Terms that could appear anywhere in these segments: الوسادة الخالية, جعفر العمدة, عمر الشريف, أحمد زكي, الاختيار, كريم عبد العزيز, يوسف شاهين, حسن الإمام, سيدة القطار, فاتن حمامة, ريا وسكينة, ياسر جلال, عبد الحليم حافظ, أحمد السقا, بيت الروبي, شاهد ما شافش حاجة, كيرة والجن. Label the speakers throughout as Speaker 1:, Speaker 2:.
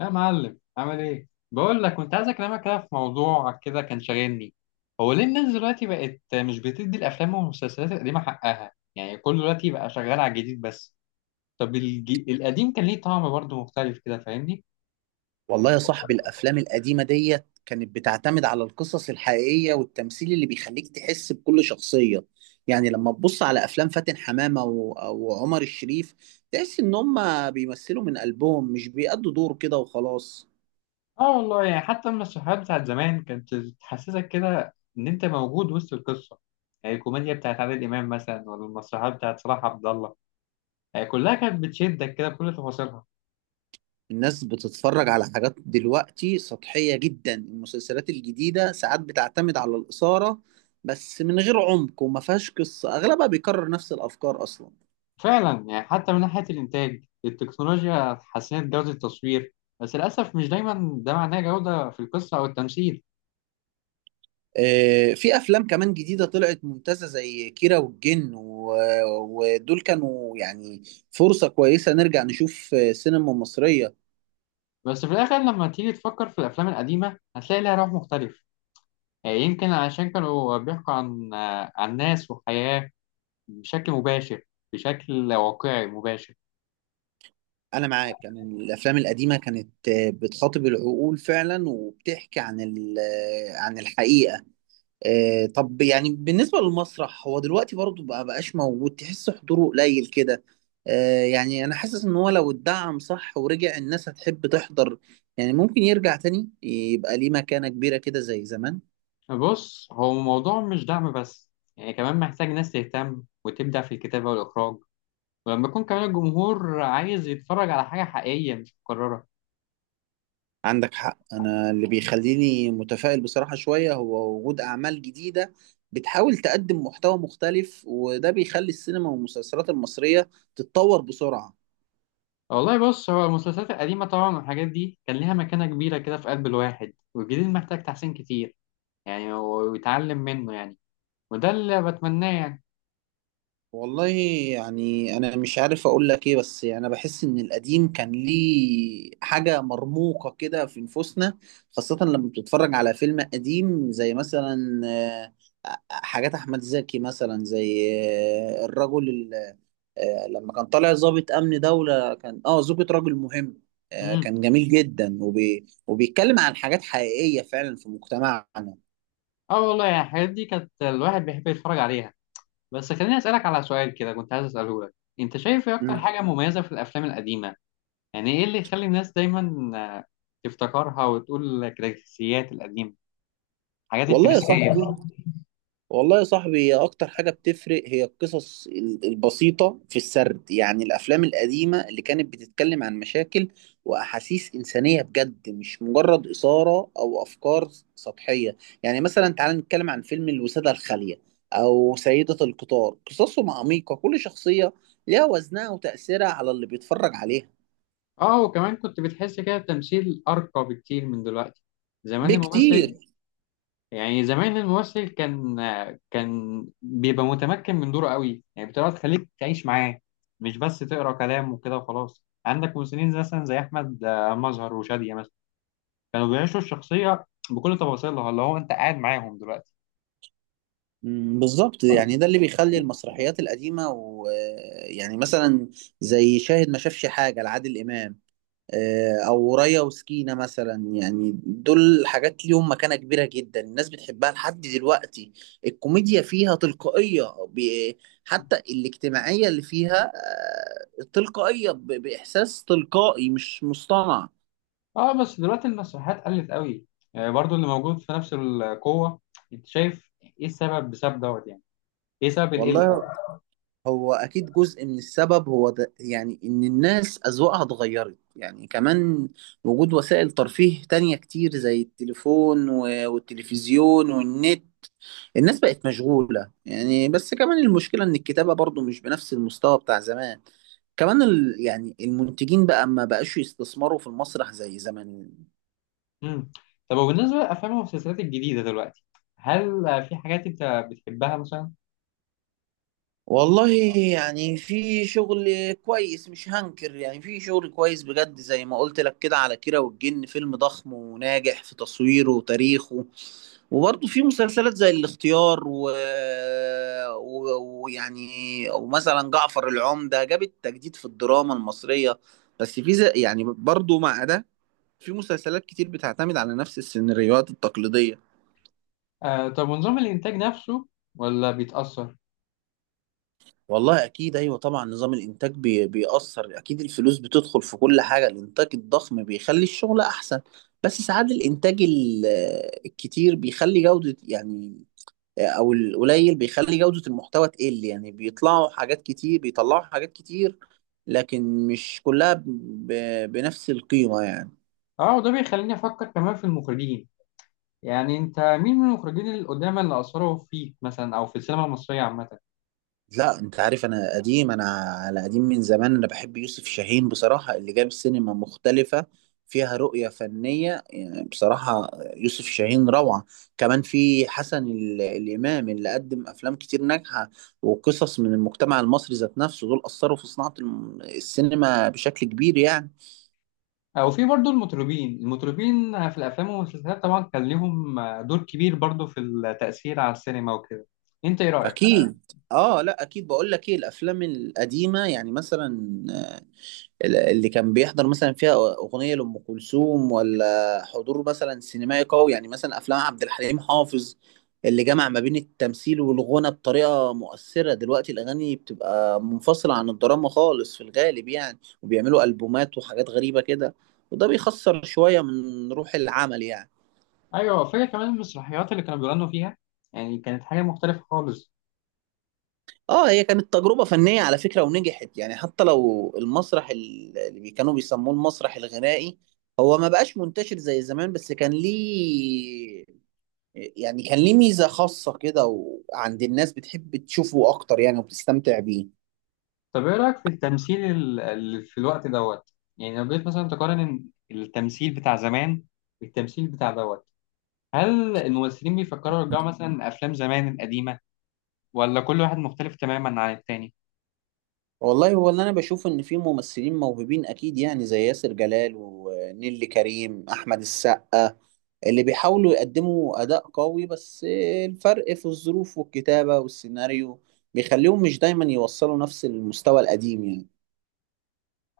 Speaker 1: يا معلم، عامل ايه؟ بقول لك كنت عايز اكلمك كده في موضوع كده كان شاغلني. هو ليه الناس دلوقتي بقت مش بتدي الافلام والمسلسلات القديمه حقها؟ يعني كل دلوقتي بقى شغال على الجديد بس. طب القديم كان ليه طعم برضه مختلف كده، فاهمني؟
Speaker 2: والله يا صاحبي الافلام القديمه ديت كانت بتعتمد على القصص الحقيقيه والتمثيل اللي بيخليك تحس بكل شخصيه. يعني لما تبص على افلام فاتن حمامه و- وعمر الشريف، تحس ان هم بيمثلوا من قلبهم، مش بيأدوا دور كده وخلاص.
Speaker 1: اه والله، يعني حتى المسرحيات بتاعت زمان كانت تحسسك كده ان انت موجود وسط القصه. يعني الكوميديا بتاعت عادل امام مثلا، ولا المسرحيات بتاعت صلاح عبد الله، يعني كلها كانت بتشدك كده بكل تفاصيلها.
Speaker 2: الناس بتتفرج على حاجات دلوقتي سطحيه جدا، المسلسلات الجديده ساعات بتعتمد على الاثاره بس من غير عمق، وما فيهاش قصه، اغلبها بيكرر نفس الافكار اصلا.
Speaker 1: فعلا، يعني حتى من ناحية الإنتاج التكنولوجيا حسنت جودة التصوير، بس للأسف مش دايما ده معناه جودة في القصة أو التمثيل.
Speaker 2: في افلام كمان جديده طلعت ممتازه زي كيرة والجن و- ودول كانوا يعني فرصه كويسه نرجع نشوف سينما مصريه.
Speaker 1: بس في الآخر لما تيجي تفكر في الأفلام القديمة هتلاقي لها روح مختلف. يعني يمكن عشان كانوا بيحكوا عن ناس وحياة بشكل مباشر، بشكل واقعي مباشر.
Speaker 2: انا معاك، انا الافلام القديمه كانت بتخاطب العقول فعلا وبتحكي عن عن الحقيقه. طب يعني بالنسبة للمسرح هو دلوقتي برضه بقى بقاش موجود، تحس حضوره قليل كده. يعني أنا حاسس إن هو لو اتدعم صح ورجع، الناس هتحب تحضر. يعني ممكن يرجع تاني يبقى ليه مكانة كبيرة كده زي زمان.
Speaker 1: بص، هو الموضوع مش دعم بس، يعني كمان محتاج ناس تهتم وتبدع في الكتابة والإخراج، ولما يكون كمان الجمهور عايز يتفرج على حاجة حقيقية مش مكررة.
Speaker 2: عندك حق، أنا اللي بيخليني متفائل بصراحة شوية هو وجود أعمال جديدة بتحاول تقدم محتوى مختلف، وده بيخلي السينما والمسلسلات المصرية تتطور بسرعة.
Speaker 1: والله بص، هو المسلسلات القديمة طبعا والحاجات دي كان ليها مكانة كبيرة كده في قلب الواحد، والجديد محتاج تحسين كتير، يعني ويتعلم منه يعني، وده اللي بتمناه يعني.
Speaker 2: والله، يعني انا مش عارف اقول لك ايه، بس يعني انا بحس ان القديم كان ليه حاجه مرموقه كده في نفوسنا، خاصه لما بتتفرج على فيلم قديم زي مثلا حاجات احمد زكي، مثلا زي الرجل ال- آه، لما كان طالع ضابط امن دوله، كان اه زوجة رجل مهم.
Speaker 1: امم.
Speaker 2: كان جميل جدا وبي... وبيتكلم عن حاجات حقيقيه فعلا في مجتمعنا.
Speaker 1: اه والله، يعني الحاجات دي كانت الواحد بيحب يتفرج عليها. بس خليني أسألك على سؤال كده كنت عايز أسأله لك. أنت شايف إيه أكتر
Speaker 2: مم.
Speaker 1: حاجة مميزة في الأفلام القديمة؟ يعني إيه اللي يخلي الناس دايما آه، تفتكرها وتقول كلاسيكيات القديمة، الحاجات
Speaker 2: والله يا
Speaker 1: الكلاسيكية.
Speaker 2: صاحبي، هي اكتر حاجة بتفرق هي البسيطة في السرد. يعني الافلام القديمة اللي كانت بتتكلم عن مشاكل واحاسيس انسانية بجد، مش مجرد اثارة او افكار سطحية. يعني مثلا تعال نتكلم عن فيلم الوسادة الخالية او سيدة القطار، قصصهم عميقة، كل شخصية ليها وزنها وتأثيرها على اللي بيتفرج عليها.
Speaker 1: اه وكمان كنت بتحس كده التمثيل أرقى بكتير من دلوقتي. زمان الممثل
Speaker 2: بكتير.
Speaker 1: يعني زمان الممثل كان بيبقى متمكن من دوره قوي، يعني بتبقى تخليك تعيش معاه، مش بس تقرا كلام وكده وخلاص. عندك ممثلين مثلا زي احمد مظهر وشادية مثلا كانوا بيعيشوا الشخصيه بكل تفاصيلها اللي هو انت قاعد معاهم دلوقتي.
Speaker 2: مم، بالظبط، يعني ده اللي بيخلي المسرحيات القديمة، ويعني مثلا زي شاهد ما شافش حاجة لعادل إمام، او ريا وسكينة مثلا، يعني دول حاجات ليهم مكانة كبيرة جدا، الناس بتحبها لحد دلوقتي. الكوميديا فيها تلقائية، ب- حتى الاجتماعية اللي فيها تلقائية، بإحساس تلقائي مش مصطنع.
Speaker 1: اه بس دلوقتي المسرحيات قلت قوي، برضو اللي موجود في نفس القوه. انت شايف ايه السبب؟ بسبب دوت يعني، ايه سبب القله؟
Speaker 2: والله، هو أكيد جزء من السبب هو ده، يعني إن الناس أذواقها اتغيرت، يعني كمان وجود وسائل ترفيه تانية كتير زي التليفون و- والتلفزيون والنت، الناس بقت مشغولة يعني. بس كمان المشكلة إن الكتابة برضو مش بنفس المستوى بتاع زمان. كمان يعني المنتجين بقى ما بقاش يستثمروا في المسرح زي زمان.
Speaker 1: امم. طب وبالنسبه للافلام والمسلسلات الجديده دلوقتي، هل في حاجات انت بتحبها مثلا؟
Speaker 2: والله يعني في شغل كويس مش هنكر، يعني في شغل كويس بجد، زي ما قلت لك كده على كيرة والجن، فيلم ضخم وناجح في تصويره وتاريخه. وبرضه في مسلسلات زي الاختيار و... و- ويعني ومثلا جعفر العمدة، جابت تجديد في الدراما المصرية. بس يعني برضه مع ده في مسلسلات كتير بتعتمد على نفس السيناريوهات التقليدية.
Speaker 1: آه طب، ونظام الإنتاج نفسه ولا بيتأثر؟
Speaker 2: والله أكيد أيوة طبعا، نظام الإنتاج بيأثر أكيد. الفلوس بتدخل في كل حاجة، الإنتاج الضخم بيخلي الشغل أحسن، بس ساعات الإنتاج الكتير بيخلي جودة يعني، او القليل بيخلي جودة المحتوى تقل، يعني بيطلعوا حاجات كتير، لكن مش كلها بنفس القيمة يعني.
Speaker 1: اه وده بيخليني أفكر كمان في المخرجين. يعني أنت مين من المخرجين القدامى اللي أثروا فيك مثلا أو في السينما المصرية عامة؟
Speaker 2: لا انت عارف انا قديم، على قديم من زمان، انا بحب يوسف شاهين بصراحة، اللي جاب سينما مختلفة فيها رؤية فنية، يعني بصراحة يوسف شاهين روعة. كمان في حسن الإمام اللي قدم أفلام كتير ناجحة وقصص من المجتمع المصري ذات نفسه. دول أثروا في صناعة السينما بشكل كبير يعني.
Speaker 1: أو في برضو المطربين، المطربين في الأفلام والمسلسلات طبعا كان ليهم دور كبير برضو في التأثير على السينما وكده، أنت إيه رأيك؟
Speaker 2: اكيد. اه، لا اكيد، بقول لك ايه، الافلام القديمه يعني مثلا اللي كان بيحضر مثلا فيها اغنيه لام كلثوم، ولا حضور مثلا سينمائي قوي، يعني مثلا افلام عبد الحليم حافظ اللي جمع ما بين التمثيل والغنى بطريقه مؤثره. دلوقتي الاغاني بتبقى منفصله عن الدراما خالص في الغالب يعني، وبيعملوا البومات وحاجات غريبه كده، وده بيخسر شويه من روح العمل يعني.
Speaker 1: أيوه، فاكر كمان المسرحيات اللي كانوا بيغنوا فيها، يعني كانت حاجة مختلفة خالص.
Speaker 2: اه، هي كانت تجربة فنية على فكرة، ونجحت يعني، حتى لو المسرح كانوا بيسموه المسرح الغنائي هو ما بقاش منتشر زي زمان، بس كان ليه يعني، كان ليه ميزة خاصة كده، وعند الناس بتحب تشوفه أكتر يعني وبتستمتع بيه.
Speaker 1: طب ايه رأيك في التمثيل في الوقت دوت؟ يعني لو جيت مثلا تقارن إن التمثيل بتاع زمان بالتمثيل بتاع دوت، هل الممثلين بيفكروا يرجعوا مثلا افلام زمان القديمة، ولا كل واحد مختلف تماما عن التاني؟
Speaker 2: والله هو اللي أنا بشوف إن في ممثلين موهوبين أكيد يعني، زي ياسر جلال ونيلي كريم أحمد السقا، اللي بيحاولوا يقدموا أداء قوي. بس الفرق في الظروف والكتابة والسيناريو بيخليهم مش دايما يوصلوا نفس المستوى القديم يعني.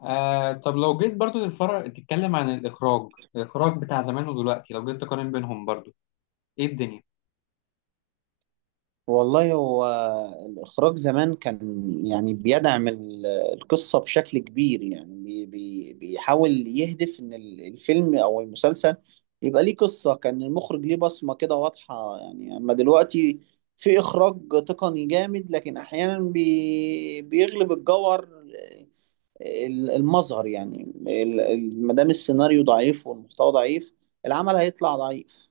Speaker 1: آه طب، لو جيت برضو للفرق تتكلم عن الإخراج، الإخراج بتاع زمان ودلوقتي لو جيت تقارن بينهم برضو، ايه الدنيا؟
Speaker 2: والله هو الإخراج زمان كان يعني بيدعم القصة بشكل كبير، يعني بي بي بيحاول يهدف إن الفيلم أو المسلسل يبقى ليه قصة، كان المخرج ليه بصمة كده واضحة يعني. أما دلوقتي في إخراج تقني جامد، لكن أحيانا بيغلب الجوهر المظهر يعني، ما دام السيناريو ضعيف والمحتوى ضعيف، العمل هيطلع ضعيف.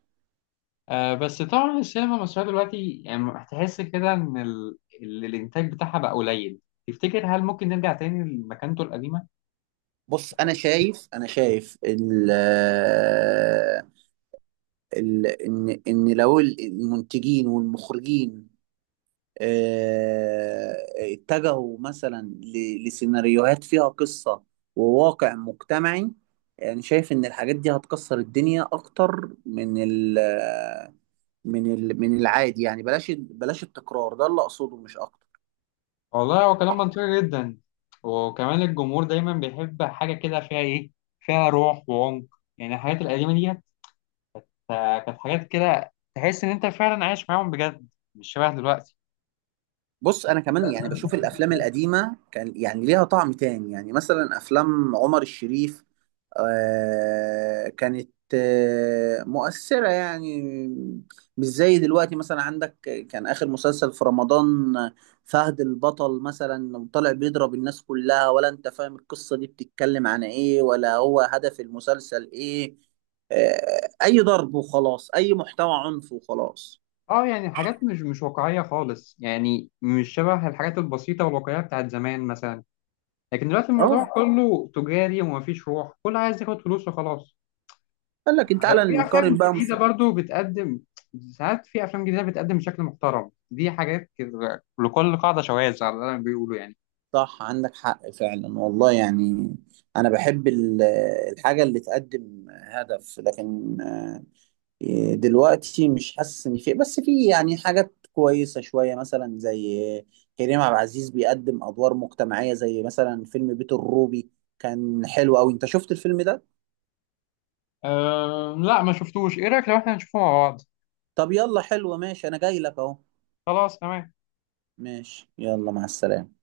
Speaker 1: آه بس طبعا السينما المصرية دلوقتي يعني هتحس كده ان الإنتاج بتاعها بقى قليل. تفتكر هل ممكن نرجع تاني لمكانته القديمة؟
Speaker 2: بص، انا شايف، انا شايف ال ال ان ان لو المنتجين والمخرجين آه، اتجهوا مثلا لسيناريوهات فيها قصة وواقع مجتمعي، يعني شايف ان الحاجات دي هتكسر الدنيا اكتر من ال من ال من العادي يعني. بلاش التكرار ده اللي اقصده مش اكتر.
Speaker 1: والله هو كلام منطقي جدا. وكمان الجمهور دايما بيحب حاجة كده فيها إيه؟ فيها روح وعمق. يعني الحاجات القديمة ديت كانت حاجات كده تحس إن أنت فعلا عايش معاهم بجد، مش شبه دلوقتي.
Speaker 2: بص انا كمان يعني بشوف الافلام القديمه كان يعني ليها طعم تاني، يعني مثلا افلام عمر الشريف، آه كانت آه مؤثره يعني، مش زي دلوقتي. مثلا عندك كان اخر مسلسل في رمضان فهد البطل مثلا، طالع بيضرب الناس كلها، ولا انت فاهم القصه دي بتتكلم عن ايه، ولا هو هدف المسلسل ايه، آه اي ضرب وخلاص، اي محتوى عنف وخلاص.
Speaker 1: اه يعني حاجات مش واقعية خالص، يعني مش شبه الحاجات البسيطة والواقعية بتاعت زمان مثلا. لكن دلوقتي الموضوع
Speaker 2: اه،
Speaker 1: كله تجاري ومفيش روح، كله عايز ياخد فلوس وخلاص.
Speaker 2: قال لك تعالى
Speaker 1: في افلام
Speaker 2: نقارن بقى.
Speaker 1: جديده برضو بتقدم، ساعات في افلام جديده بتقدم بشكل محترم. دي حاجات كده لكل قاعده شواذ على اللي أنا بيقولوا يعني.
Speaker 2: صح، عندك حق فعلا والله يعني. انا بحب الحاجه اللي تقدم هدف، لكن دلوقتي مش حاسس ان في، بس في يعني حاجات كويسه شويه، مثلا زي كريم عبد العزيز، بيقدم ادوار مجتمعيه زي مثلا فيلم بيت الروبي، كان حلو قوي. انت شفت الفيلم ده؟
Speaker 1: أه لا، ما شفتوش. ايه رايك لو احنا نشوفه مع بعض؟
Speaker 2: طب يلا حلو ماشي، انا جاي لك اهو.
Speaker 1: خلاص تمام.
Speaker 2: ماشي، يلا مع السلامه.